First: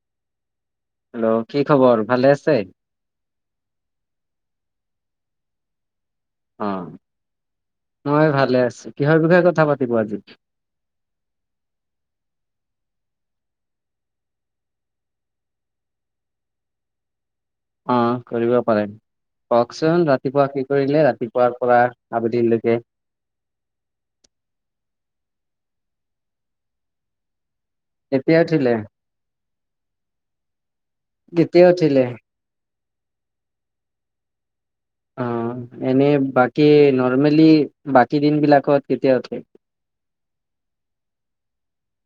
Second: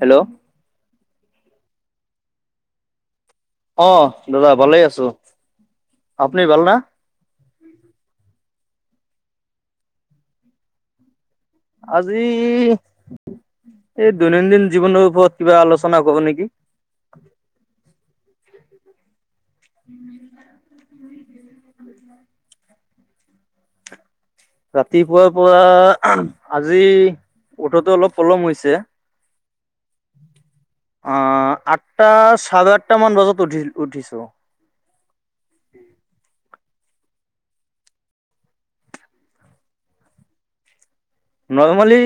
Hello! Hello, কি খবৰ ভালে আছে? অ', দাদা ভালেই আছো। আপুনি ভাল অ না? মই ভালে আছো। কিহৰ বিষয়ে কথা পাতিব আজি? আজি এই দৈনন্দিন জীৱনৰ ওপৰত কিবা আলোচনা কৰোঁ নেকি? অ কৰিব পাৰে। কওঁকচোন ৰাতিপুৱা কি কৰিলে? ৰাতিপুৱাৰ পৰা আবেলিলৈকে। ৰাতিপুৱাৰ পৰা আজি উঠোতে অলপ কেতিয়া পলম উঠিলে হৈছে। আ কেতিয়া উঠিলে? আঠটা চাৰে আঠটা মান বজাত উঠি উঠিছোঁ। অ এনে বাকী নৰ্মেলি, বাকী দিন বিলাকত কেতিয়া উঠে? নৰ্মালী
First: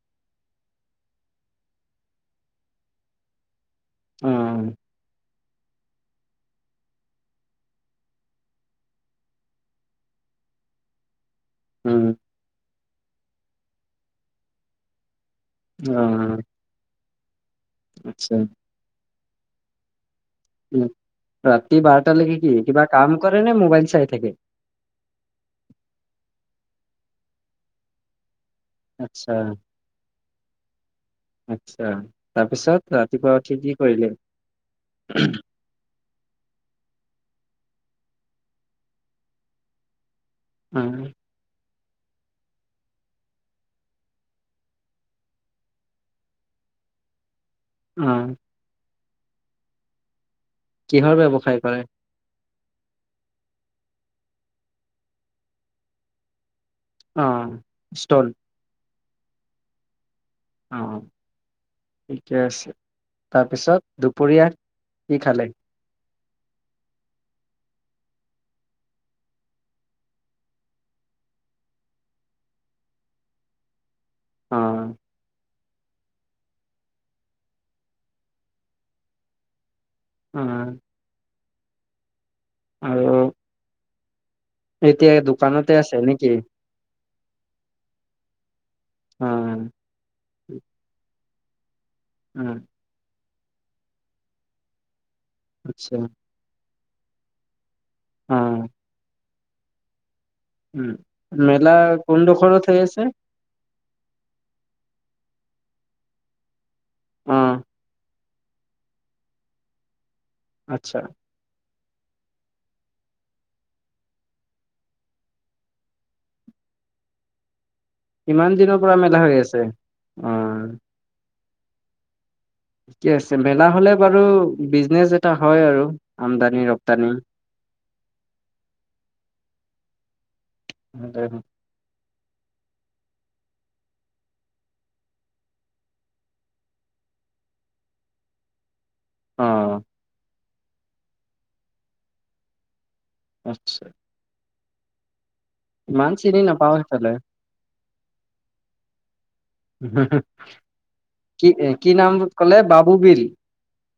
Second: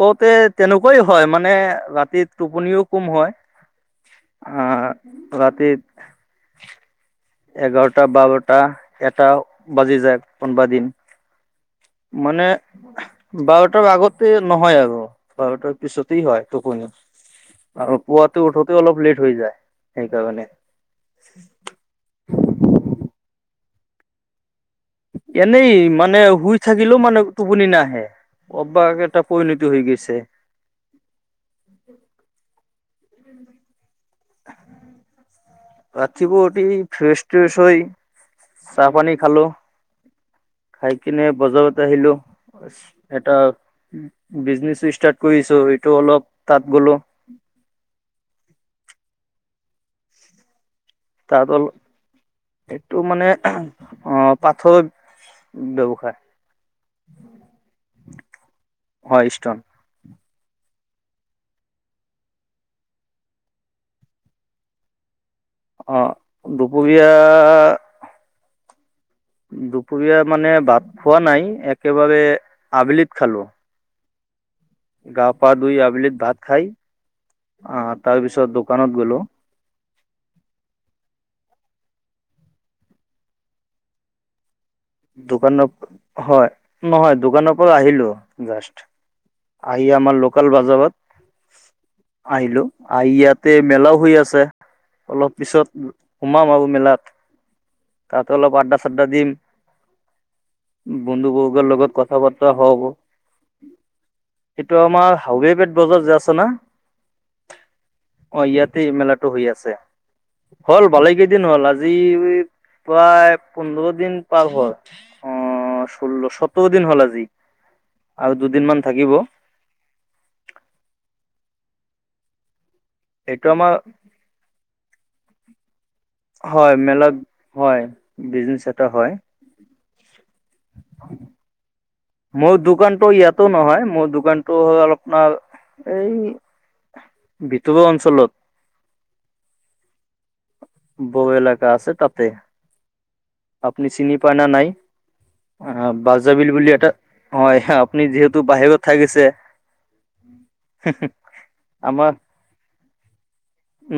কওঁতে তেনেকুৱাই হয়। মানে ৰাতিত টোপনিও কোম হয়। অ হা, ৰাতি এঘাৰটা বাৰটা এটাও বাজি যায় কোনোবা দিন। উম। মানে বাৰ তাৰ আগতে নহয় আৰু বাৰ তাৰ অ পিছতেই হয় টোপনী। আৰু আচ্ছা পুৱতে উঠোতে অলপ লেট হৈ যায়, সেইকাৰণে। উ ৰাতি বাৰটালৈকে কি, কিবা কাম কৰে নে? ম'বাইল চাই থাকে? এনেই মানে শুই থাকিলেও মানে টোপনি নাহে। অভ্যাস এটা আচ্ছা পৰিণত হৈ গৈছে। আচ্ছা তাৰপিছত, ৰাতিপুৱা উঠি কি কৰিলে? [inaudible] ৰাতিপুৱা উঠী ফ্ৰেছ-ট্ৰেচ হৈ চাহ-পানী খালো। অ খাই কিনে বজাৰত আহিলো। এটা বিজনেচ ষ্টাৰ্ট কৰিছো। এইটো অলপ তাত গ'লো। উম। কিহৰ তাত ব্যৱসায় অলপ কৰে? এইটো মানে, অ পাথৰ ব্যৱসায়। অ, ষ্ট'ন। হয় ষ্টন। অ, ঠিকে আছে। তাৰপিছত দুপৰীয়া কি খালে? অ, দুপৰীয়া দুপৰীয়া মানে ভাত খোৱা নাই। একেবাৰে আবেলিত খালো। অ। গা-পা ধুই আবেলিত ভাত খাই, অ তাৰ পিছত দোকানত গ'লো। উম। আৰু এতিয়া দোকানৰ দোকানতে আছে নেকি হয়, নহয় দোকানৰ পৰা আহিলো জাষ্ট। অ [unintelligible] এই আমাৰ লোকেল বাজাৰত অ আহিলো। আহি ইয়াতে মেলাও হৈ আছে। অলপ পিছত আচ্ছা সোমাম আৰু মেলাত। অ তাত অলপ আড্ডা-চাদ্ডা দিম। উম বন্ধুবৰ্গৰ মেলা লগত কথা বতৰা কোনডোখৰত হৈ হব। আছে এইটো আমাৰ হাউৰে পেট বজাৰ যে আছে না? উম। অ ইয়াতে মেলাটো হৈ আছে। হ'ল আচ্ছা ভালেই দিন দিন হ'ল আজি। প্ৰায় পোন্ধৰ দিন পাৰ পয় ষোল্ল সত্তৰ দিন হ'ল আজি। আৰু ইমান দুদিনমান দিনৰ পৰা থাকিব মেলা হৈ আছে। উম। ঠিকে আছে। এইটো মেলা আমাৰ হ'লে বাৰু, বিজনেচ এটা হয় আৰু। আমদানি হয়। ৰপ্তানি মেলাত হয়, বিজনেচ এটা হয়। [inaudible] মোৰ দোকানতো ইয়াতো নহয়। মোৰ দোকানতো হয় আলপমান, এই ভিতৰৰ অঞ্চলত। অ। বৌ এলেকা আছে তাতে। আচ্ছা আপোনি চিনি পায় নে নাই? অ ইমান চিনি বাজাবিল বুলি নাপাও এটা সেইফালে অ এইখা, আপুনি যিহেতু বাহিৰত থাকিছে। কি, কি নাম আমাৰ ক'লে? বাবু বিল।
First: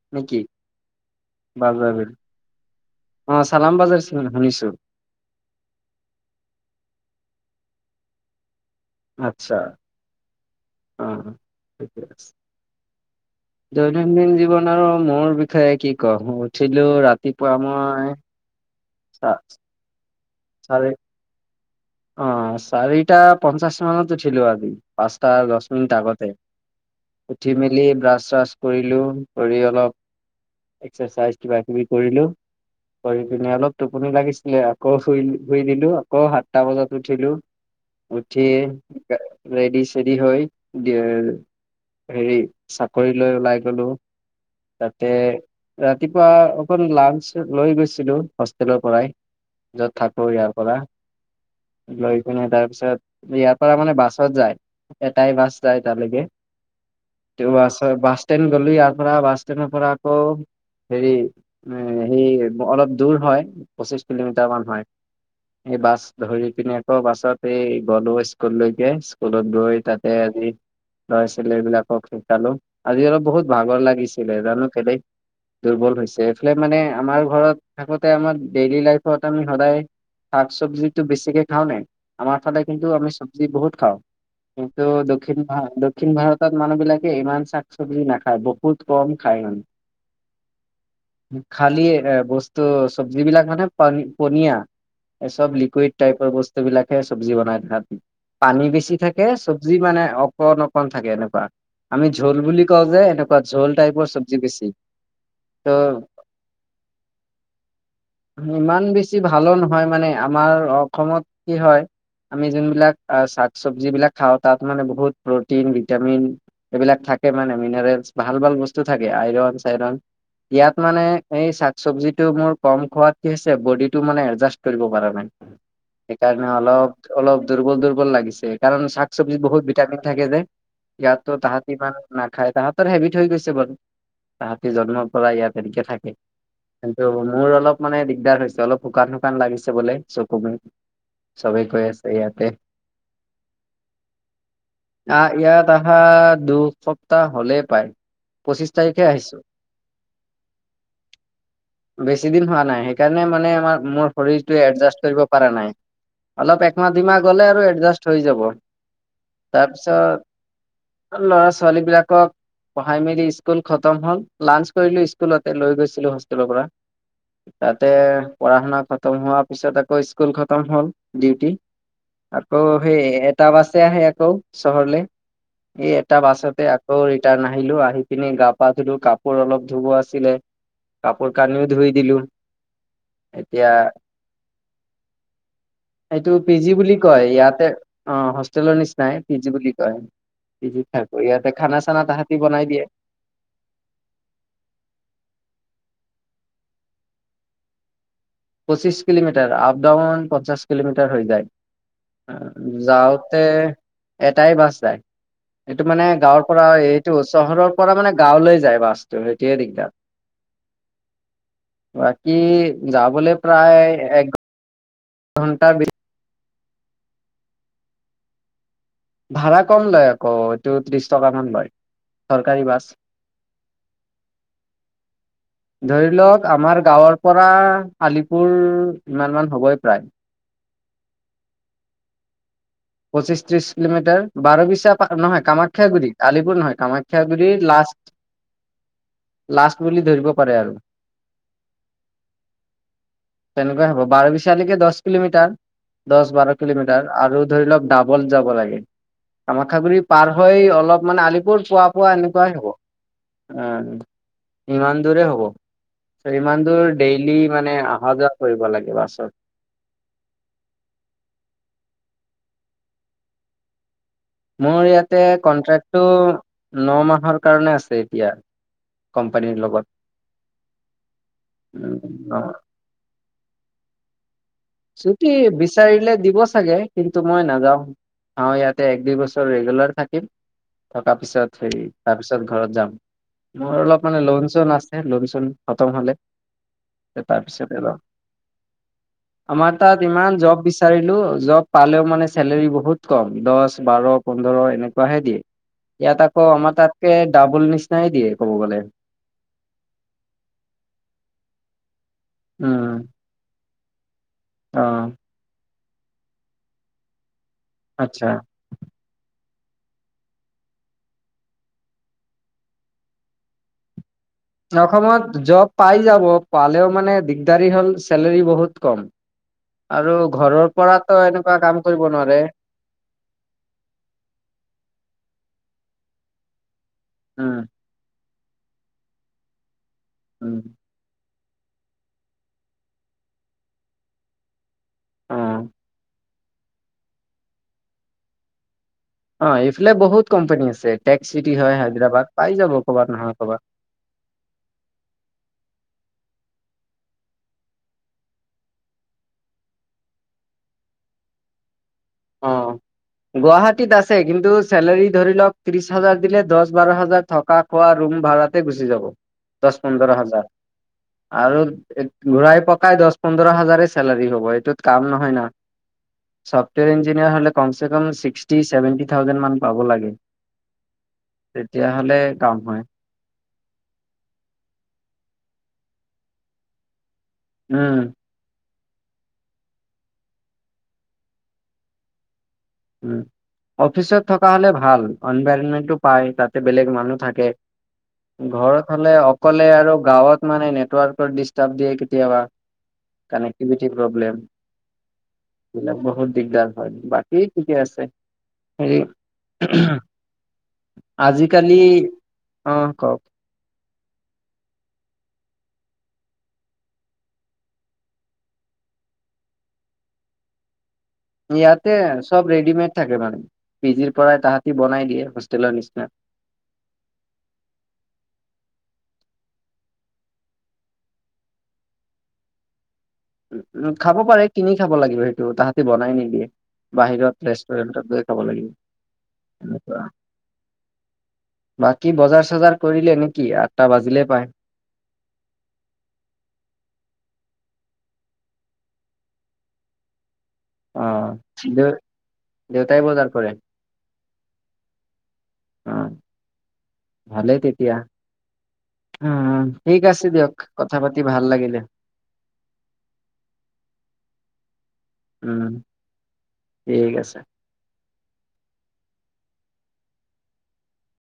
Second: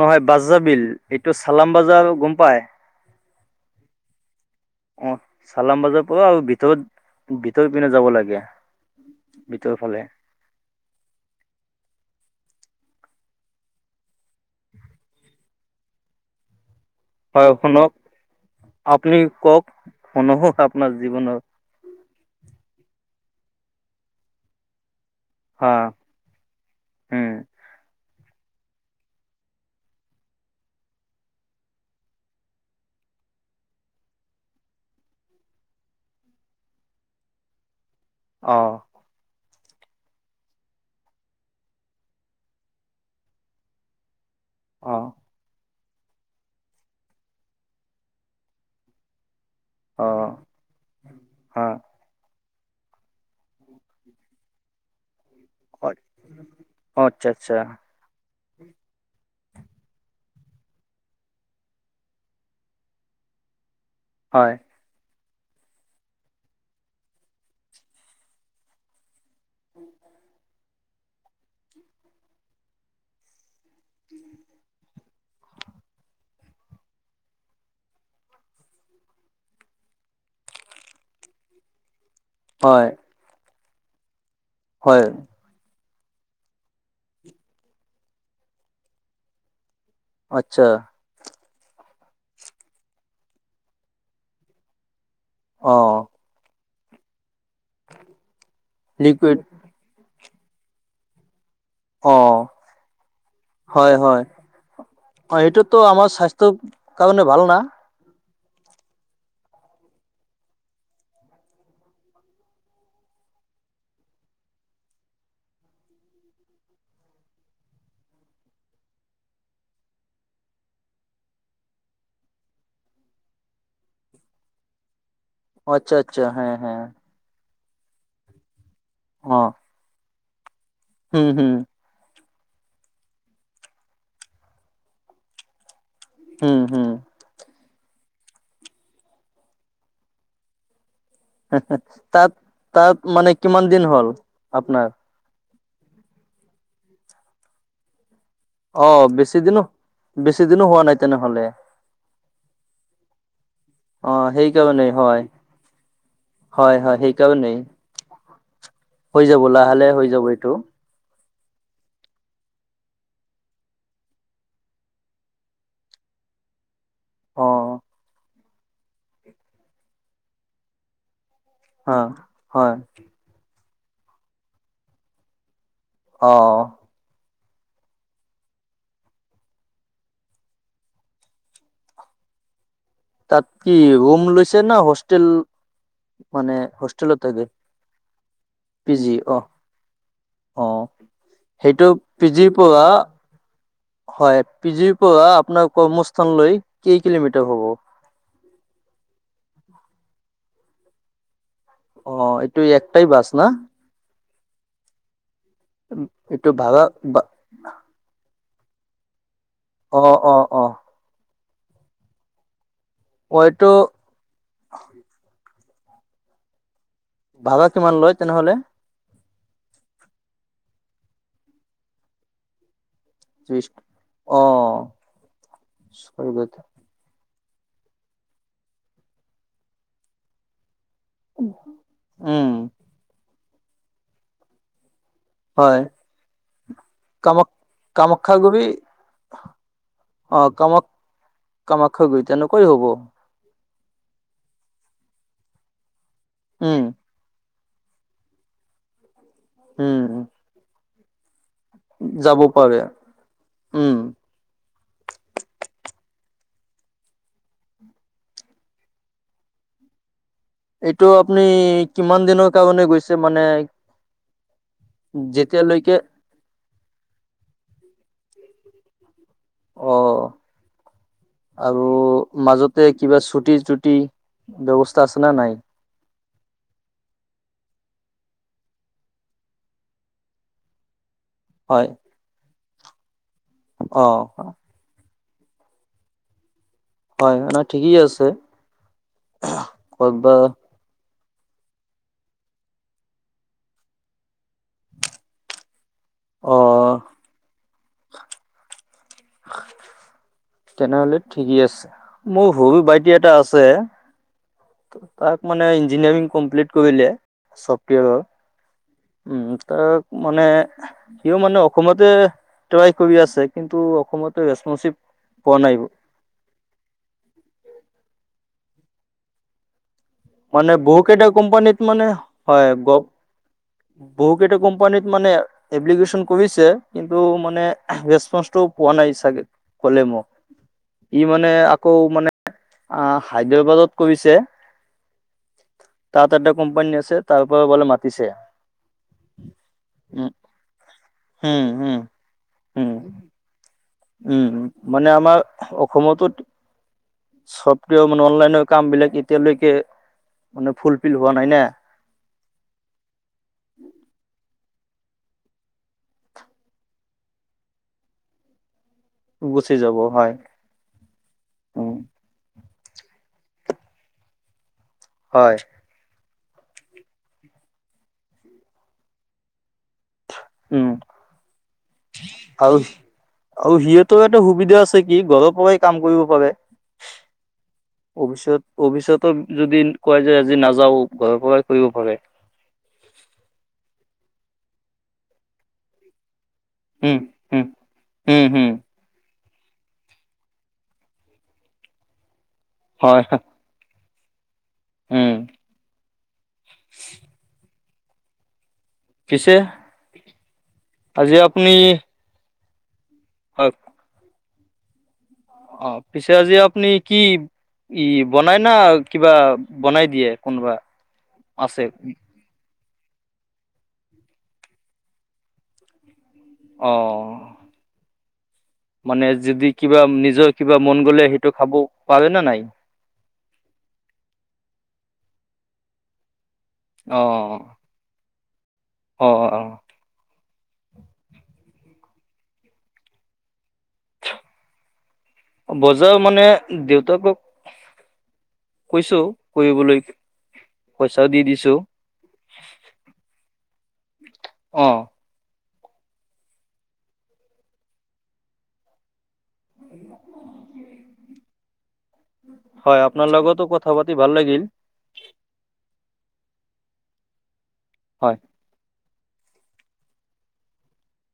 নহয়। নেকি বাজাবিল, এইটো চালাম বাজাৰ গম পাই? অ' চালাম বাজাৰ শুনিছো। অ', চালাম বাজাৰ পৰা আৰু ভিতৰত, ভিতৰ পিনে যাব লাগে। আচ্ছা ভিতৰ ফালে। অ', ঠিকে আছে। দৈনন্দিন জীৱন আৰু মোৰ বিষয়ে কি কম, উঠিলো ৰাত হয়, শুনক। আপুনি চা কওক, অনুভৱ চাৰে আপোনাৰ জীৱনৰ অ, চাৰিটা পঞ্চাছ মানত উঠিলো আজি। পাঁচটাৰ দহ হা মিনিট আগতে। উম উঠি মেলি ব্ৰাছ-চাছ কৰিলো। কৰি অলপ এক্সাৰচাইজ কিবা-কিবি কৰিলো। কৰি পিনে অলপ টোপনি লাগিছিলে, আকৌ শুই-শুই দিলো। আকৌ সাতটা বজাত উঠিলো। উঠি অ ৰেডি-চেডি হয়, দিয় হেৰি, চাকৰি লৈ ওলাই গ'লো। অ', তাতে ৰাতিপুৱা অকণ লাঞ্চ লৈ গৈছিলো, হোষ্টেলৰ পৰাই। য'ত থাকো অ', ইয়াৰ অ', পৰা। লৈ পিনে তাৰ পিছত, ইয়াৰ পৰা মানে বাছত যায়। এটাই বাছ। যাই অ', তালৈকে। আচ্ছা, আচ্ছা, [unintelligible] বাছ-বাছ ষ্টেণ্ড গ'লো ইয়াৰ পৰা, বাছ ষ্টেণ্ডৰ পৰা আকৌ হেৰি, এ সেই অলপ দূৰ হয়। পঁচিশ কিলোমিটাৰ মান হয়। [inaudible] এই বাছ ধৰি পিনি আকৌ বাছত এই গ'লো স্কুললৈকে। স্কুলত গৈ তাতে আজি ল'ৰা-ছলিবিলাকক শিকালো। আজি অলপ বহুত ভাগৰ লাগিছিলে জানো কেলেই? দুৰ্বল হৈছে। এইফালে মানে আমাৰ ঘৰত থাকোতে আমাৰ ডেইলি লাইফ [unintelligible] সদায় শাক-চবজীটো বেছিকে খাওঁ নে? আমাৰ ফালে হয়, কিন্তু আমি চ জী বহুত খাওঁ। কিন্তু হয়, দক্ষিণ হয়, দক্ষিণ ভাৰতত মানুহ বিলাকে ইমান শাক-চব্জি নাখায়। বহুত কম খায় মান অ, আচ্ছা। খালী এ-বস্তু, চব্জি বিলাক মানে পান-পনীয়া। এ চব লিকুইড অ', টাইপৰ বস্তু বিলাকে চব্জি বনাই থই। পানী বেছি থাকে, লিকুইড চব যি মানে অকণ-অকণ থাকে এনেকুৱা। আমি ঝোল অ', বুলি কওঁ যে, এনেকুৱা ঝোল হয়, টাইপৰ হয়, চব্জি বেছি। ত ত কাৰণে ভাল না? ইমান বেছি ভালো নহয়। মানে আমাৰ অসমত কি হয় আমি যোনবিলাক শাক-চবজীবিলাক খাও তাত মানে বহুত প্ৰটিন, ভিটামিন এইবিলাক থাকে মানে, মিনাৰেলচ ভাল-ভাল বস্তু থাকে। আইৰন-চাইৰন ইয়াত মানে এই শাক চবজীটো মোৰ কম খোৱাত কি হৈছে, বডিটো মানে এডজাষ্ট কৰিব পাৰা নাই। আচ্ছা, আচ্ছা, সেইকাৰণে হ্যাঁ, হ্যাঁ, অলপ অলপ দুৰ্বল-দুৰ্বল লাগিছে, কাৰণ শাক-চব্জিত অ', বহুত ভিটামিন থাকে যে। হুম, ইয়াতো হুম, তাহাতিমান নাখায়। তাহাঁতৰ হেবিট হৈ গৈছে বাৰু। তাহাঁতি জন্মৰ পৰা ইয়াত এনেকে থাকে। হুম, হুম, কিন্তু মোৰ অলপ মানে দিগদাৰ হৈছে, অলপ শুকান-শুকান লাগিছে বোলে চকু মোৰ। চবেই কৈ [unintelligible] আছে ইয়াতে তাত-তাত মানে কিমান দিন হ'ল আপনাৰ? আহ, ইয়াত আহা দুসপ্তাহ হ'লেই পায়। পঁচিশ তাৰিখে অ', বেছি আহিছো। দিনো বেছি দিনো হোৱা নাই তেনেহ'লে বেছি দিন হোৱা নাই। সেইকাৰণে মানে আমাৰ-মোৰ অ', শৰীৰটো সেইকাৰণেই এডজাষ্ট হয়, কৰিব পৰা নাই। অলপ হয়, হয়, একমাহ-দুইমাহ গ'লে সেইকাৰণেই আৰু এডজাষ্ট হৈ যাব। হৈ যাব লাহে হৈ যাব এইটো। ল'ৰা-ছোৱালী বিলাকক পঢ়াই মেলি স্কুল খতম হ'ল, লাঞ্চ কৰিলো স্কুলতে লৈ গৈছিলো হোষ্টেলৰ পৰা। অ। তাতে পঢ়া-শুনা খতম হোৱাৰ পিছত আকৌ স্কুল খতম হ'ল। ডিউটি। হা, আকৌ হয়, সেই এটা বাছে আহে আকৌ চহৰলে। ই এটা অ'। বাছতে আ অ ৰিটাৰ্ণ আহিলো। আহি পিনে গা-পা ধুলো কাপোৰ অলপ ধুব আছিলে কাপোৰ-কানিও ধুই দিলো। তাত এতিয়া কি ৰুম লৈছে না হোষ্টেল? এইটো পি মানে জি, বুলি হোষ্টেলত কয়। থাকে ইয়াতে অ' হোষ্টেলৰ নিচিনাই পি জি, বুলি কয়। অ পি জি, ত' থাকো ইয়াতে খানা সেইটো চানা পি তাহাঁতি জিৰ বনাই দিয়ে। পৰা হয় পি জিৰ পৰা আপোনাৰ কৰ্মস্থানলৈ কেই কিলোমিটাৰ হ'ব। পঁচিছ কিলোমিটাৰ আপ ডাউন পঞ্চাশ কিলোমিটাৰ হৈ যায়। অ এইটো একটাই বাছ যাওঁতে না এটাই বাছ যায়। এইটো মানে গাঁৱৰ এইটো পৰা ভাড়া এইটো বা চহৰৰ পৰা মানে গাঁৱলৈ যায় বাছটো সেইটোৱে দিগদাৰ। অ অ অ বাকী যাবলৈ অ এইটো প্ৰায় এক ঘন্টাৰ ভ ভাড়া কিমান লয় তেনেহ'লে? ভাড়া কম লয় আকৌ এইটো ত্ৰিশ টকামান লয় চৰকাৰী বাছ। তিচ অ' ধৰি লওক [unintelligible] আমাৰ গাঁৱৰ পৰা আলিপুৰ ইমান মান হ'বই প্ৰায়। উম। পঁচিছ ত্ৰশ কিলোমিটাৰ, বাৰ বিছাত নহয় হয় কামাখ্যাগুৰি, আলিপুৰ নহয় কামাখ্যাাগুৰি লাষ্ট কামখ্যাগুৰি লাষ্ট বুলি ধৰিব পাৰে আৰু। কামাখ্যাগুৰি তেনেকৈ হ'ব। তেনেকুৱা হ'ব বাৰ বিচালৈকে দহ কিলোমিটাৰ দহ-বাৰ উম কিলোমিটাৰ আৰু ধৰিলক ডাবল যাব লাগে, কামাখ্যা গুৰি উম পাৰ হৈ অলপ মানে আলি পুৰ পোৱা পোৱা যাব এনেকুৱাই পাৰে হ'ব। উম। ইমান দূৰে হ'ব। ইমান দূৰ ডেইলি মানে অহা যোৱা কৰিব লাগে বাছত। এইটো আপুনি কিমান দিনৰ কাৰণে গৈছে মানে মোৰ ইয়াতে যেতিয়ালৈকে কন্ট্ৰেক্টটো ন মাহৰ কাৰণে আছে এতিয়া। কোম্পানীৰ লগত অ [unintelligible] তে' কিবা চুটি-তুটি চুটি বিচাৰিলে দিব চাগে, কিন্তু মই নাযাওঁ আৰু ইয়াতে এক-দুই বছৰ ৰেগুলাৰ থাকিম। থকা পিছত সেই হয় তাৰপিছত ঘৰত যাম। মোৰ অ অলপ মানে লোন- চোন আছে লোন- চোন খতম হ'লে হয় এনে তাৰপিছতে ঠিকেই যাম। আছে। আমাৰ তাত ইমান ক'তবা জব বিছি বিচাৰিলো জব পালেও মানে চেলেৰী বহুত কম দহ, বাৰ, পোন্ধৰ এনেকুৱাহে দিয়ে। ইয়াত আকৌ অ আমাৰ তাতকে ডাবুল নিচিনাই দিয়ে ক'ব গ'লে। [inaudible] তেনেহ'লে ঠিকেই আছে। মোৰ সুৰু উম বাইটি এটা আছে, অ' তাক মানে ইঞ্জিনিয়াৰিং কমপ্লিট কৰিলে চফটিয়েৰৰ। আচ্ছা। উম, তাক মানে সিও মানে অসমতে ট্ৰাই কৰি আছে, কিন্তু অসমতে ৰেচপঞ্চিব অসমত জব পাই যাব পালেও মানে দিগদাৰী হ'ল চেলেৰী বহুত কম, আৰু ঘৰৰ মানে বহু পৰাতো কেইটা এনেকুৱা কাম কোম্পানীত কৰিব মানে নোৱাৰে হয়, গব বহু কেইটা কোম্পানীত মানে এপলিকেশন কৰিছে, কিন্তু উম মানে ৰেচপঞ্চটো পোৱা নাই চাগে, কলে মোক। উম। ই মানে আকৌ মানে আ' হায়দাবাদত কৰিছে। আ, তাত এটা কোম্পানী আছে, তাৰ পৰা বলে মাতিছে। অ' এইফালে বহুত উম কোম্পানী আছে। টেক্স চিটি হম হয় হম হায়দৰাবাদ পাই যাব উম ক'ৰবাত নহয় ক'ৰবাত। উম মানে আমাৰ অসমটো [unintelligible] মানে অনলাইনৰ কাম বিলাক এতিয়ালৈকে মানে ফুলফিল হোৱা নাই না। অ', [inaudible] গুৱাহাটীত আছে, কিন্তু চেলাৰী ধৰি লওক ত্ৰিশ হাজাৰ দিলে দহ বাৰ হাজাৰ থকা খোৱা ৰুম ভাড়াতে গুচি যাব গুচি যাব দহ-পোন্ধৰ হয় হাজাৰ। আৰু উম ঘূৰাই পকাই দহ-পোন্ধৰ হাজাৰে চেলাৰী হ'ব, এইটোত কাম নহয় না। হয় ছফটৱেৰ ইঞ্জিনিয়াৰ হ'লে কমচে কম ছিক্সটি-ছেভেনটি থাউজেণ্ড মান পাব লাগে। উম তেতিয়া হ'লে কাম আৰু হয়। আৰু সিহঁতেও এটা সুবিধা আছে কি? ঘৰৰ পৰাই কাম কৰিব পাৰে। উম। অফিচত অফিচতো যদি কয় যে আজি নাযাও ঘৰৰ পৰাই কৰিব পাৰে। উম অফিচত থকা হ'লে ভাল এনভাইৰনমেন্টটো পায় তাত। বেলেগ মানুহ উম থাকে। উম উম হম ঘৰত অকলে আৰু গাঁৱত মানে নেটৱৰ্কৰ ডিষ্টাৰ্ব দিয়ে কেতিয়াবা। হয় হয় কানেক [unintelligible] প্ৰবলেম উম এইবিলাক বহুত দিগদাৰ হয় বাট [unintelligible] ঠিকে আছে হেৰি পিছে [unintelligible] আজি আপুনি আজিকালি অ', কওক। [unintelligible] অ', পিছে আজি আপুনি কি ই বনাই না কিবা বনাই দিয়ে কোনোবা। আছে ইয়াতে চব ৰেডিমেড থাকে মানে পিজিৰ পৰাই তাহাঁতি বনাই দিয়ে হোষ্টেলৰ নিচিনা। অ'। মানে যদি কিবা নিজৰ কিবা মন গ'লে সেইটো খাব পাৰে নে নাই? উম, খাব পাৰে কিনি খাব লাগিব সেইটো তাহাঁতি বনাই নিদিয়ে অ বাহিৰত ৰেষ্টুৰেন্টত গৈ। খাব লাগিব। অ', অ। বাকী বজাৰ-চজাৰ কৰিলে নেকি আঠটা বাজিলে প্ৰায়। বজাৰ মানে দেউতাকক কৈছো কৰিবলৈ। পইচাও দি অ', দিছো দেউতাই বজাৰ কৰে? অ'। অ', ভালেই তেতিয়া। উম, ঠিক আছে দিয়ক কথা পাতি ভাল লাগিলে। হয়, আপোনাৰ লগতো কথা পাতি ভাল লাগিল। উম, ঠিক আছে। হয়।